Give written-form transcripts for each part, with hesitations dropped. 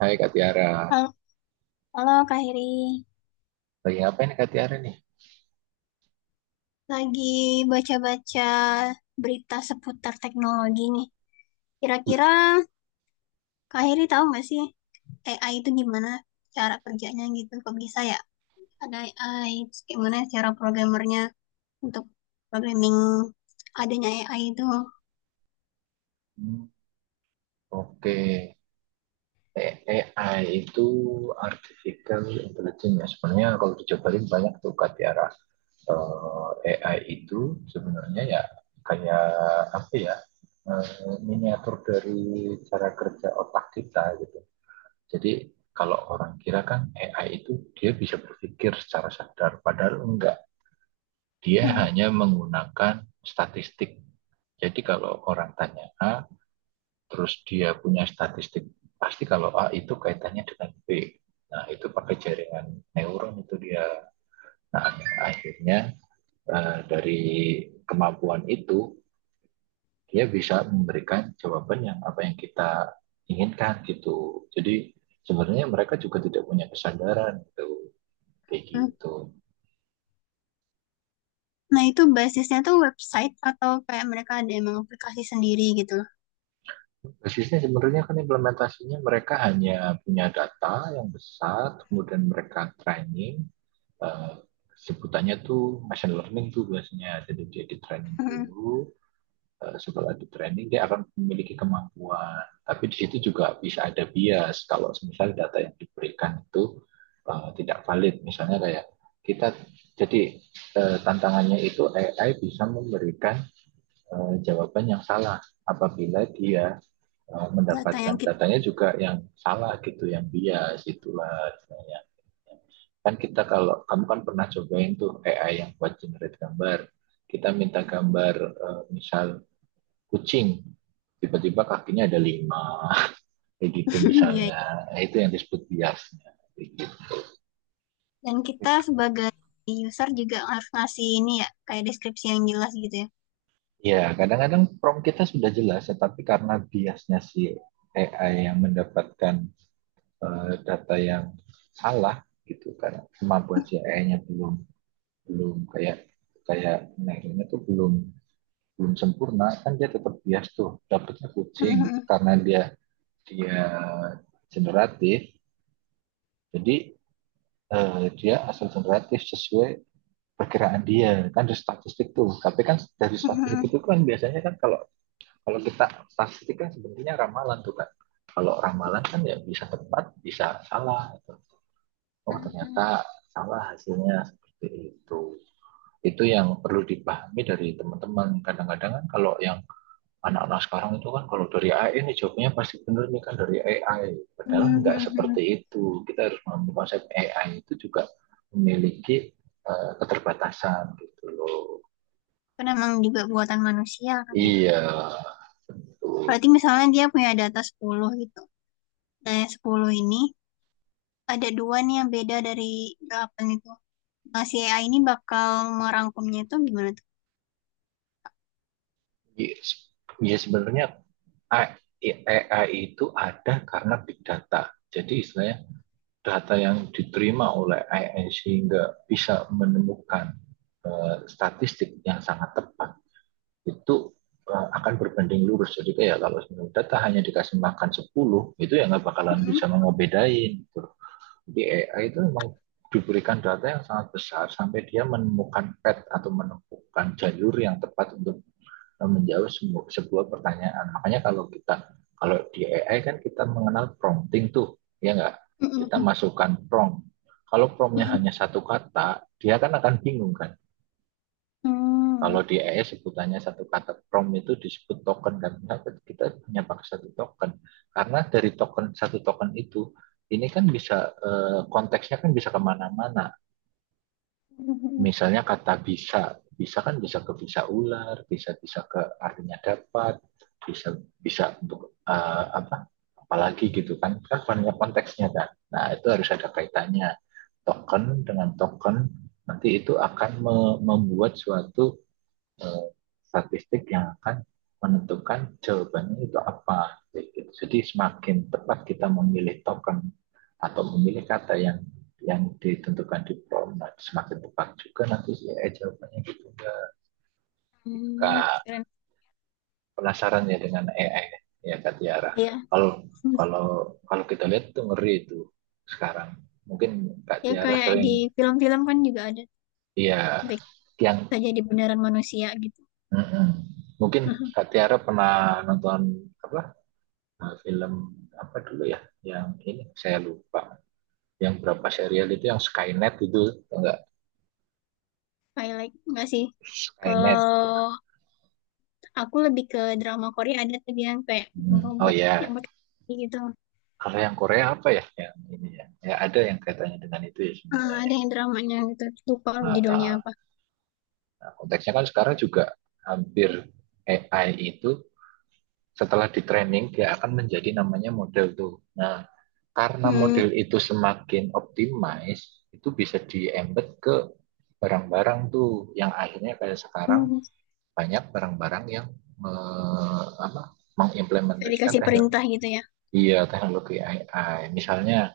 Hai Kak Tiara, Halo, halo Kak Heri. lagi ngapain Kak Tiara nih? Lagi baca-baca berita seputar teknologi nih. Kira-kira Kak Heri tahu nggak sih AI itu gimana cara kerjanya gitu? Kok bisa ya? Ada AI, terus gimana cara programmernya untuk programming adanya AI itu? Hmm, oke, AI itu Artificial Intelligence, ya. Sebenarnya kalau dicobain banyak tuh, Kak Tiara. AI itu sebenarnya ya, kayak apa ya, eh, miniatur dari cara kerja otak kita gitu. Jadi kalau orang kira kan AI itu dia bisa berpikir secara sadar, padahal enggak. Dia Hmm, hanya menggunakan statistik. Jadi kalau orang tanya A, terus dia punya statistik, pasti kalau A itu kaitannya dengan B. Nah, itu pakai jaringan neuron itu dia. Nah, akhirnya, dari kemampuan itu dia bisa memberikan jawaban yang apa yang kita inginkan gitu. Jadi sebenarnya mereka juga tidak punya kesadaran gitu, kayak hmm. gitu. Nah itu basisnya tuh website atau kayak mereka ada emang aplikasi sendiri gitu loh. Basisnya sebenarnya kan implementasinya mereka hanya punya data yang besar, kemudian mereka training, uh, sebutannya tuh machine learning tuh biasanya, jadi dia di training Hmm, dulu, setelah di training dia akan memiliki kemampuan, tapi di situ juga bisa ada bias kalau misalnya data yang diberikan itu tidak valid, misalnya kayak kita. Jadi, tantangannya itu AI bisa memberikan jawaban yang salah apabila dia data yang mendapatkan kita, datanya juga yang salah gitu, yang bias itulah misalnya. Kan kita, kalau kamu kan pernah cobain tuh AI yang buat generate gambar. Kita minta gambar, misal kucing, tiba-tiba kakinya ada lima, kayak gitu iya. misalnya. Nah, itu yang disebut biasnya. Gitu. Dan kita sebagai user juga harus ngasih ini ya, kayak deskripsi yang jelas gitu ya. Ya, kadang-kadang prompt kita sudah jelas, tetapi karena biasnya si AI yang mendapatkan data yang salah gitu, karena kemampuan si AI-nya belum belum kayak kayak nah, tuh belum belum sempurna kan, dia tetap bias tuh dapatnya kucing, karena dia dia generatif. Jadi, dia asal generatif sesuai perkiraan dia, kan dari statistik tuh, tapi kan dari statistik itu kan biasanya kan, kalau kalau kita statistik kan sebenarnya ramalan tuh kan. Kalau ramalan kan ya bisa tepat bisa salah gitu. Oh, ternyata salah hasilnya seperti itu. Itu yang perlu dipahami dari teman-teman. Kadang-kadang kan kalau yang anak-anak sekarang itu kan, kalau dari AI ini jawabnya pasti benar nih kan, dari AI. Padahal nggak seperti itu. Kita harus memahami konsep AI itu juga memiliki keterbatasan gitu loh. Karena emang juga buatan manusia kan ya. Iya, betul. Berarti misalnya dia punya data 10 gitu. Nah yang 10 ini ada dua nih yang beda dari 8 itu. Nah si AI ini bakal merangkumnya itu gimana tuh? Iya, iya, sebenarnya AI itu ada karena big data. Jadi istilahnya data yang diterima oleh AI sehingga bisa menemukan statistik yang sangat tepat itu akan berbanding lurus. Jadi kayak kalau data hanya dikasih makan 10 itu, ya nggak bakalan bisa mengobedain. Gitu. Jadi AI itu memang diberikan data yang sangat besar sampai dia menemukan pet atau menemukan jalur yang tepat untuk menjawab sebuah pertanyaan. Makanya kalau di AI kan kita mengenal prompting tuh, ya nggak? Kita masukkan prompt. Kalau promptnya hanya satu kata, dia kan akan bingung kan. Kalau di ES sebutannya satu kata prom itu disebut token. Dan kenapa kita punya pakai satu token? Karena dari token, satu token itu ini kan bisa, konteksnya kan bisa kemana-mana. Misalnya kata bisa, bisa kan bisa ke bisa ular, bisa bisa ke artinya dapat, bisa bisa untuk, apa? Apalagi gitu kan, kan banyak konteksnya kan. Nah, itu harus ada kaitannya token dengan token, nanti itu akan membuat suatu, eh, statistik yang akan menentukan jawabannya itu apa. Jadi semakin tepat kita memilih token atau memilih kata yang ditentukan di prompt, nah, semakin tepat juga nanti si AI jawabannya gitu ya. Kak, Keren. penasaran ya dengan AI, ya Kak Tiara. Ya, Kalau kalau kalau kita lihat itu ngeri itu sekarang. Mungkin Kak ya Tiara kayak di sering, film-film kan juga ada. ya, Sampai yang bisa jadi beneran manusia gitu. mm-mm. Mungkin Kak Tiara pernah nonton apa, film apa dulu ya, yang ini saya lupa, yang berapa serial itu yang Skynet itu, enggak, I like nggak sih? Skynet. Kalau aku lebih ke drama Korea ada tuh dia yang kayak bikin Hmm. Oh robot ya, yang pakai kaki gitu. kalau yang Korea apa ya yang ini ya, ya, ada yang kaitannya dengan itu ya, Eh, sebenarnya ada ya. yang dramanya gitu lupa judulnya Nah, apa. nah, konteksnya kan sekarang juga hampir AI itu setelah di training dia akan menjadi namanya model tuh. Nah, karena Hmm, model itu semakin optimize itu bisa di embed ke barang-barang tuh, yang akhirnya kayak sekarang hmm, banyak barang-barang yang me, apa, bisa mengimplementasikan dikasih teknologi, perintah gitu ya. iya, teknologi AI. Misalnya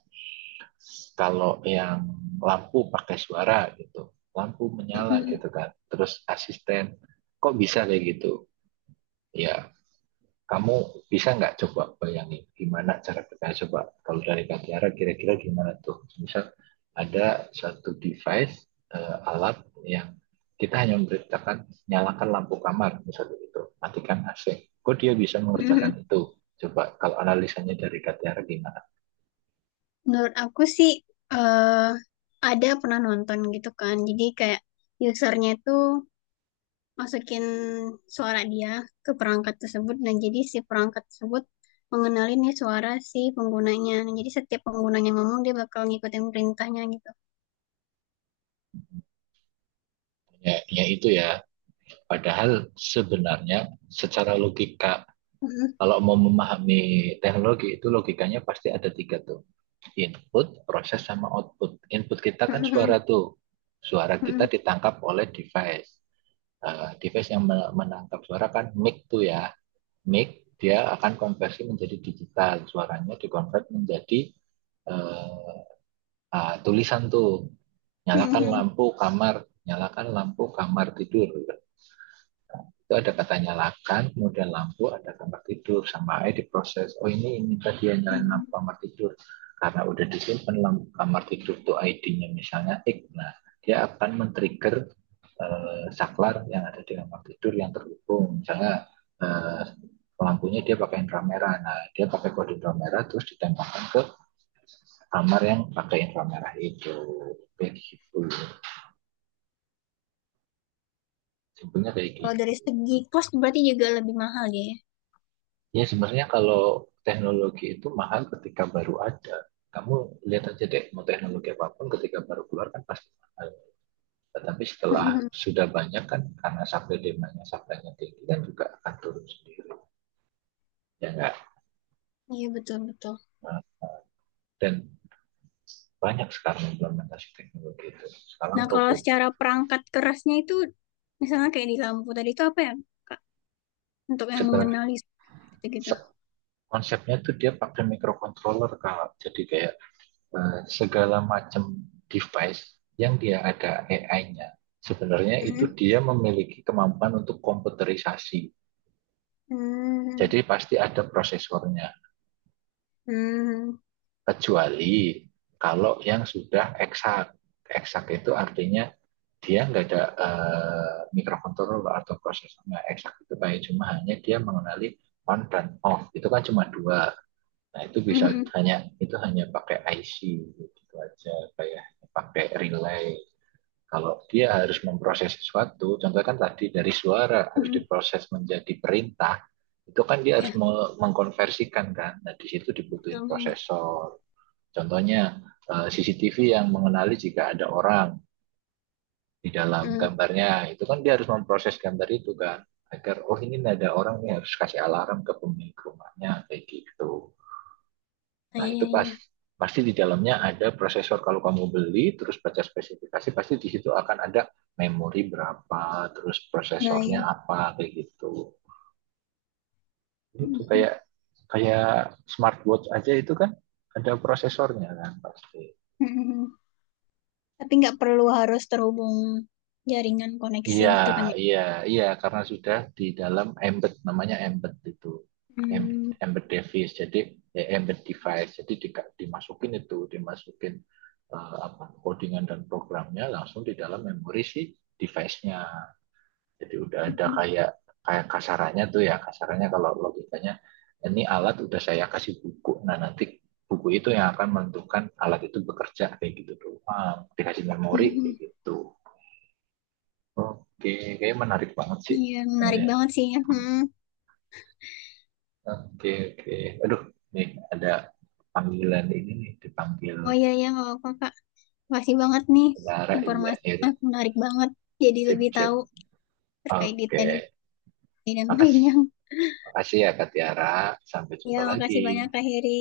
kalau yang lampu pakai suara gitu, lampu menyala Mm-mm, gitu kan, terus asisten kok bisa kayak gitu? Ya, kamu bisa nggak coba bayangin gimana cara kita coba, kalau dari Kak Tiara kira-kira gimana tuh. Misal ada satu device, alat yang kita hanya memberitakan nyalakan lampu kamar misalnya, itu matikan AC, kok dia bisa mm mengerjakan itu? Coba kalau analisanya dari Kak Tiara gimana. menurut aku sih eh ada pernah nonton gitu kan. Jadi kayak usernya itu masukin suara dia ke perangkat tersebut dan jadi si perangkat tersebut mengenali nih suara si penggunanya. Nah, jadi setiap penggunanya ngomong dia bakal ngikutin perintahnya gitu. Ya, ya itu ya, padahal sebenarnya secara logika, kalau mau memahami teknologi itu logikanya pasti ada tiga tuh. Input, proses, sama output. Input kita kan suara tuh. Suara kita ditangkap oleh device. Device yang menangkap suara kan mic tuh ya. Mic dia akan konversi menjadi digital. Suaranya dikonvert menjadi, eh, tulisan tuh. Nyalakan lampu kamar, nyalakan lampu kamar tidur. Itu ada katanya lakan, kemudian lampu, ada kamar tidur, sama aja diproses. Oh, ini tadi yang nyalain lampu kamar tidur, karena udah disimpan lampu kamar tidur tuh ID-nya misalnya X. Nah, dia akan men-trigger, saklar yang ada di kamar tidur yang terhubung. Misalnya, eh, lampunya dia pakai inframerah. Nah, dia pakai kode inframerah terus ditembakkan ke kamar yang pakai inframerah itu. Kayak gitu. Simpelnya kayak Kalau gitu. dari segi cost berarti juga lebih mahal dia ya. Ya, sebenarnya kalau teknologi itu mahal ketika baru ada. Kamu lihat aja deh, mau teknologi apapun ketika baru keluar kan pasti mahal. Tetapi setelah sudah banyak kan, karena supply demand-nya, supply-nya tinggi kan juga akan turun sendiri. Ya, enggak? Iya, betul betul. Nah, dan banyak sekarang implementasi teknologi itu. Nah Sekarang kalau robot, secara perangkat kerasnya itu misalnya kayak di lampu tadi itu apa ya Kak? Untuk yang sebenarnya mengenali gitu-gitu. se- konsepnya tuh dia pakai microcontroller. Kalau jadi kayak, segala macam device yang dia ada AI-nya, sebenarnya itu dia memiliki kemampuan untuk komputerisasi. Jadi pasti ada prosesornya, kecuali kalau yang sudah eksak. Eksak itu artinya dia nggak ada microcontroller atau prosesornya. Eksak itu kayak cuma, hanya dia mengenali on dan off. Itu kan cuma dua. Nah, itu bisa hanya, itu hanya pakai IC gitu aja, kayak pakai relay. Kalau dia harus memproses sesuatu, contohnya kan tadi dari suara harus diproses menjadi perintah, itu kan dia harus Iya mengkonversikan kan. Nah, di situ dibutuhin betul. prosesor. Contohnya, CCTV yang mengenali jika ada orang di dalam Mm, gambarnya. Itu kan dia harus memproses gambar itu kan, agar, oh, ini ada orang nih, harus kasih alarm ke pemilik rumahnya, kayak gitu. nah, Nah, iya itu pas iya. pasti di dalamnya ada prosesor. Kalau kamu beli terus baca spesifikasi, pasti di situ akan ada memori berapa, terus Nah, prosesornya iya. apa, kayak gitu. Itu kayak kayak smartwatch aja itu kan ada prosesornya kan pasti. Mhm. Tapi nggak perlu harus terhubung jaringan koneksi Iya, gitu kan ya. iya, iya, karena sudah di dalam embed, namanya embed itu, Em- Hmm, embed device, jadi ya, embed device, jadi dimasukin itu, dimasukin, eh, apa codingan dan programnya langsung di dalam memori si device-nya. Jadi udah ada mhm. kayak kayak kasarannya tuh ya, kasarannya kalau logikanya ini alat udah saya kasih buku, nah nanti buku itu yang akan menentukan alat itu bekerja, kayak gitu doang, dikasih memori kayak Mhm. gitu. Oke, kayaknya menarik banget sih. Iya, menarik Iya. banget sih ya. Mhm. Oke, oke. Aduh, nih ada panggilan ini nih, dipanggil Oh iya, iya, nggak apa-apa, Kak. Makasih banget nih Tiara. Iya, informasinya. iya. Menarik banget. Jadi Sip, lebih sip. tahu terkait detail Oke. ini dan Makasih. lainnya. Makasih ya, Kak Tiara. Sampai Ya, jumpa lagi. makasih banyak, Kak Heri.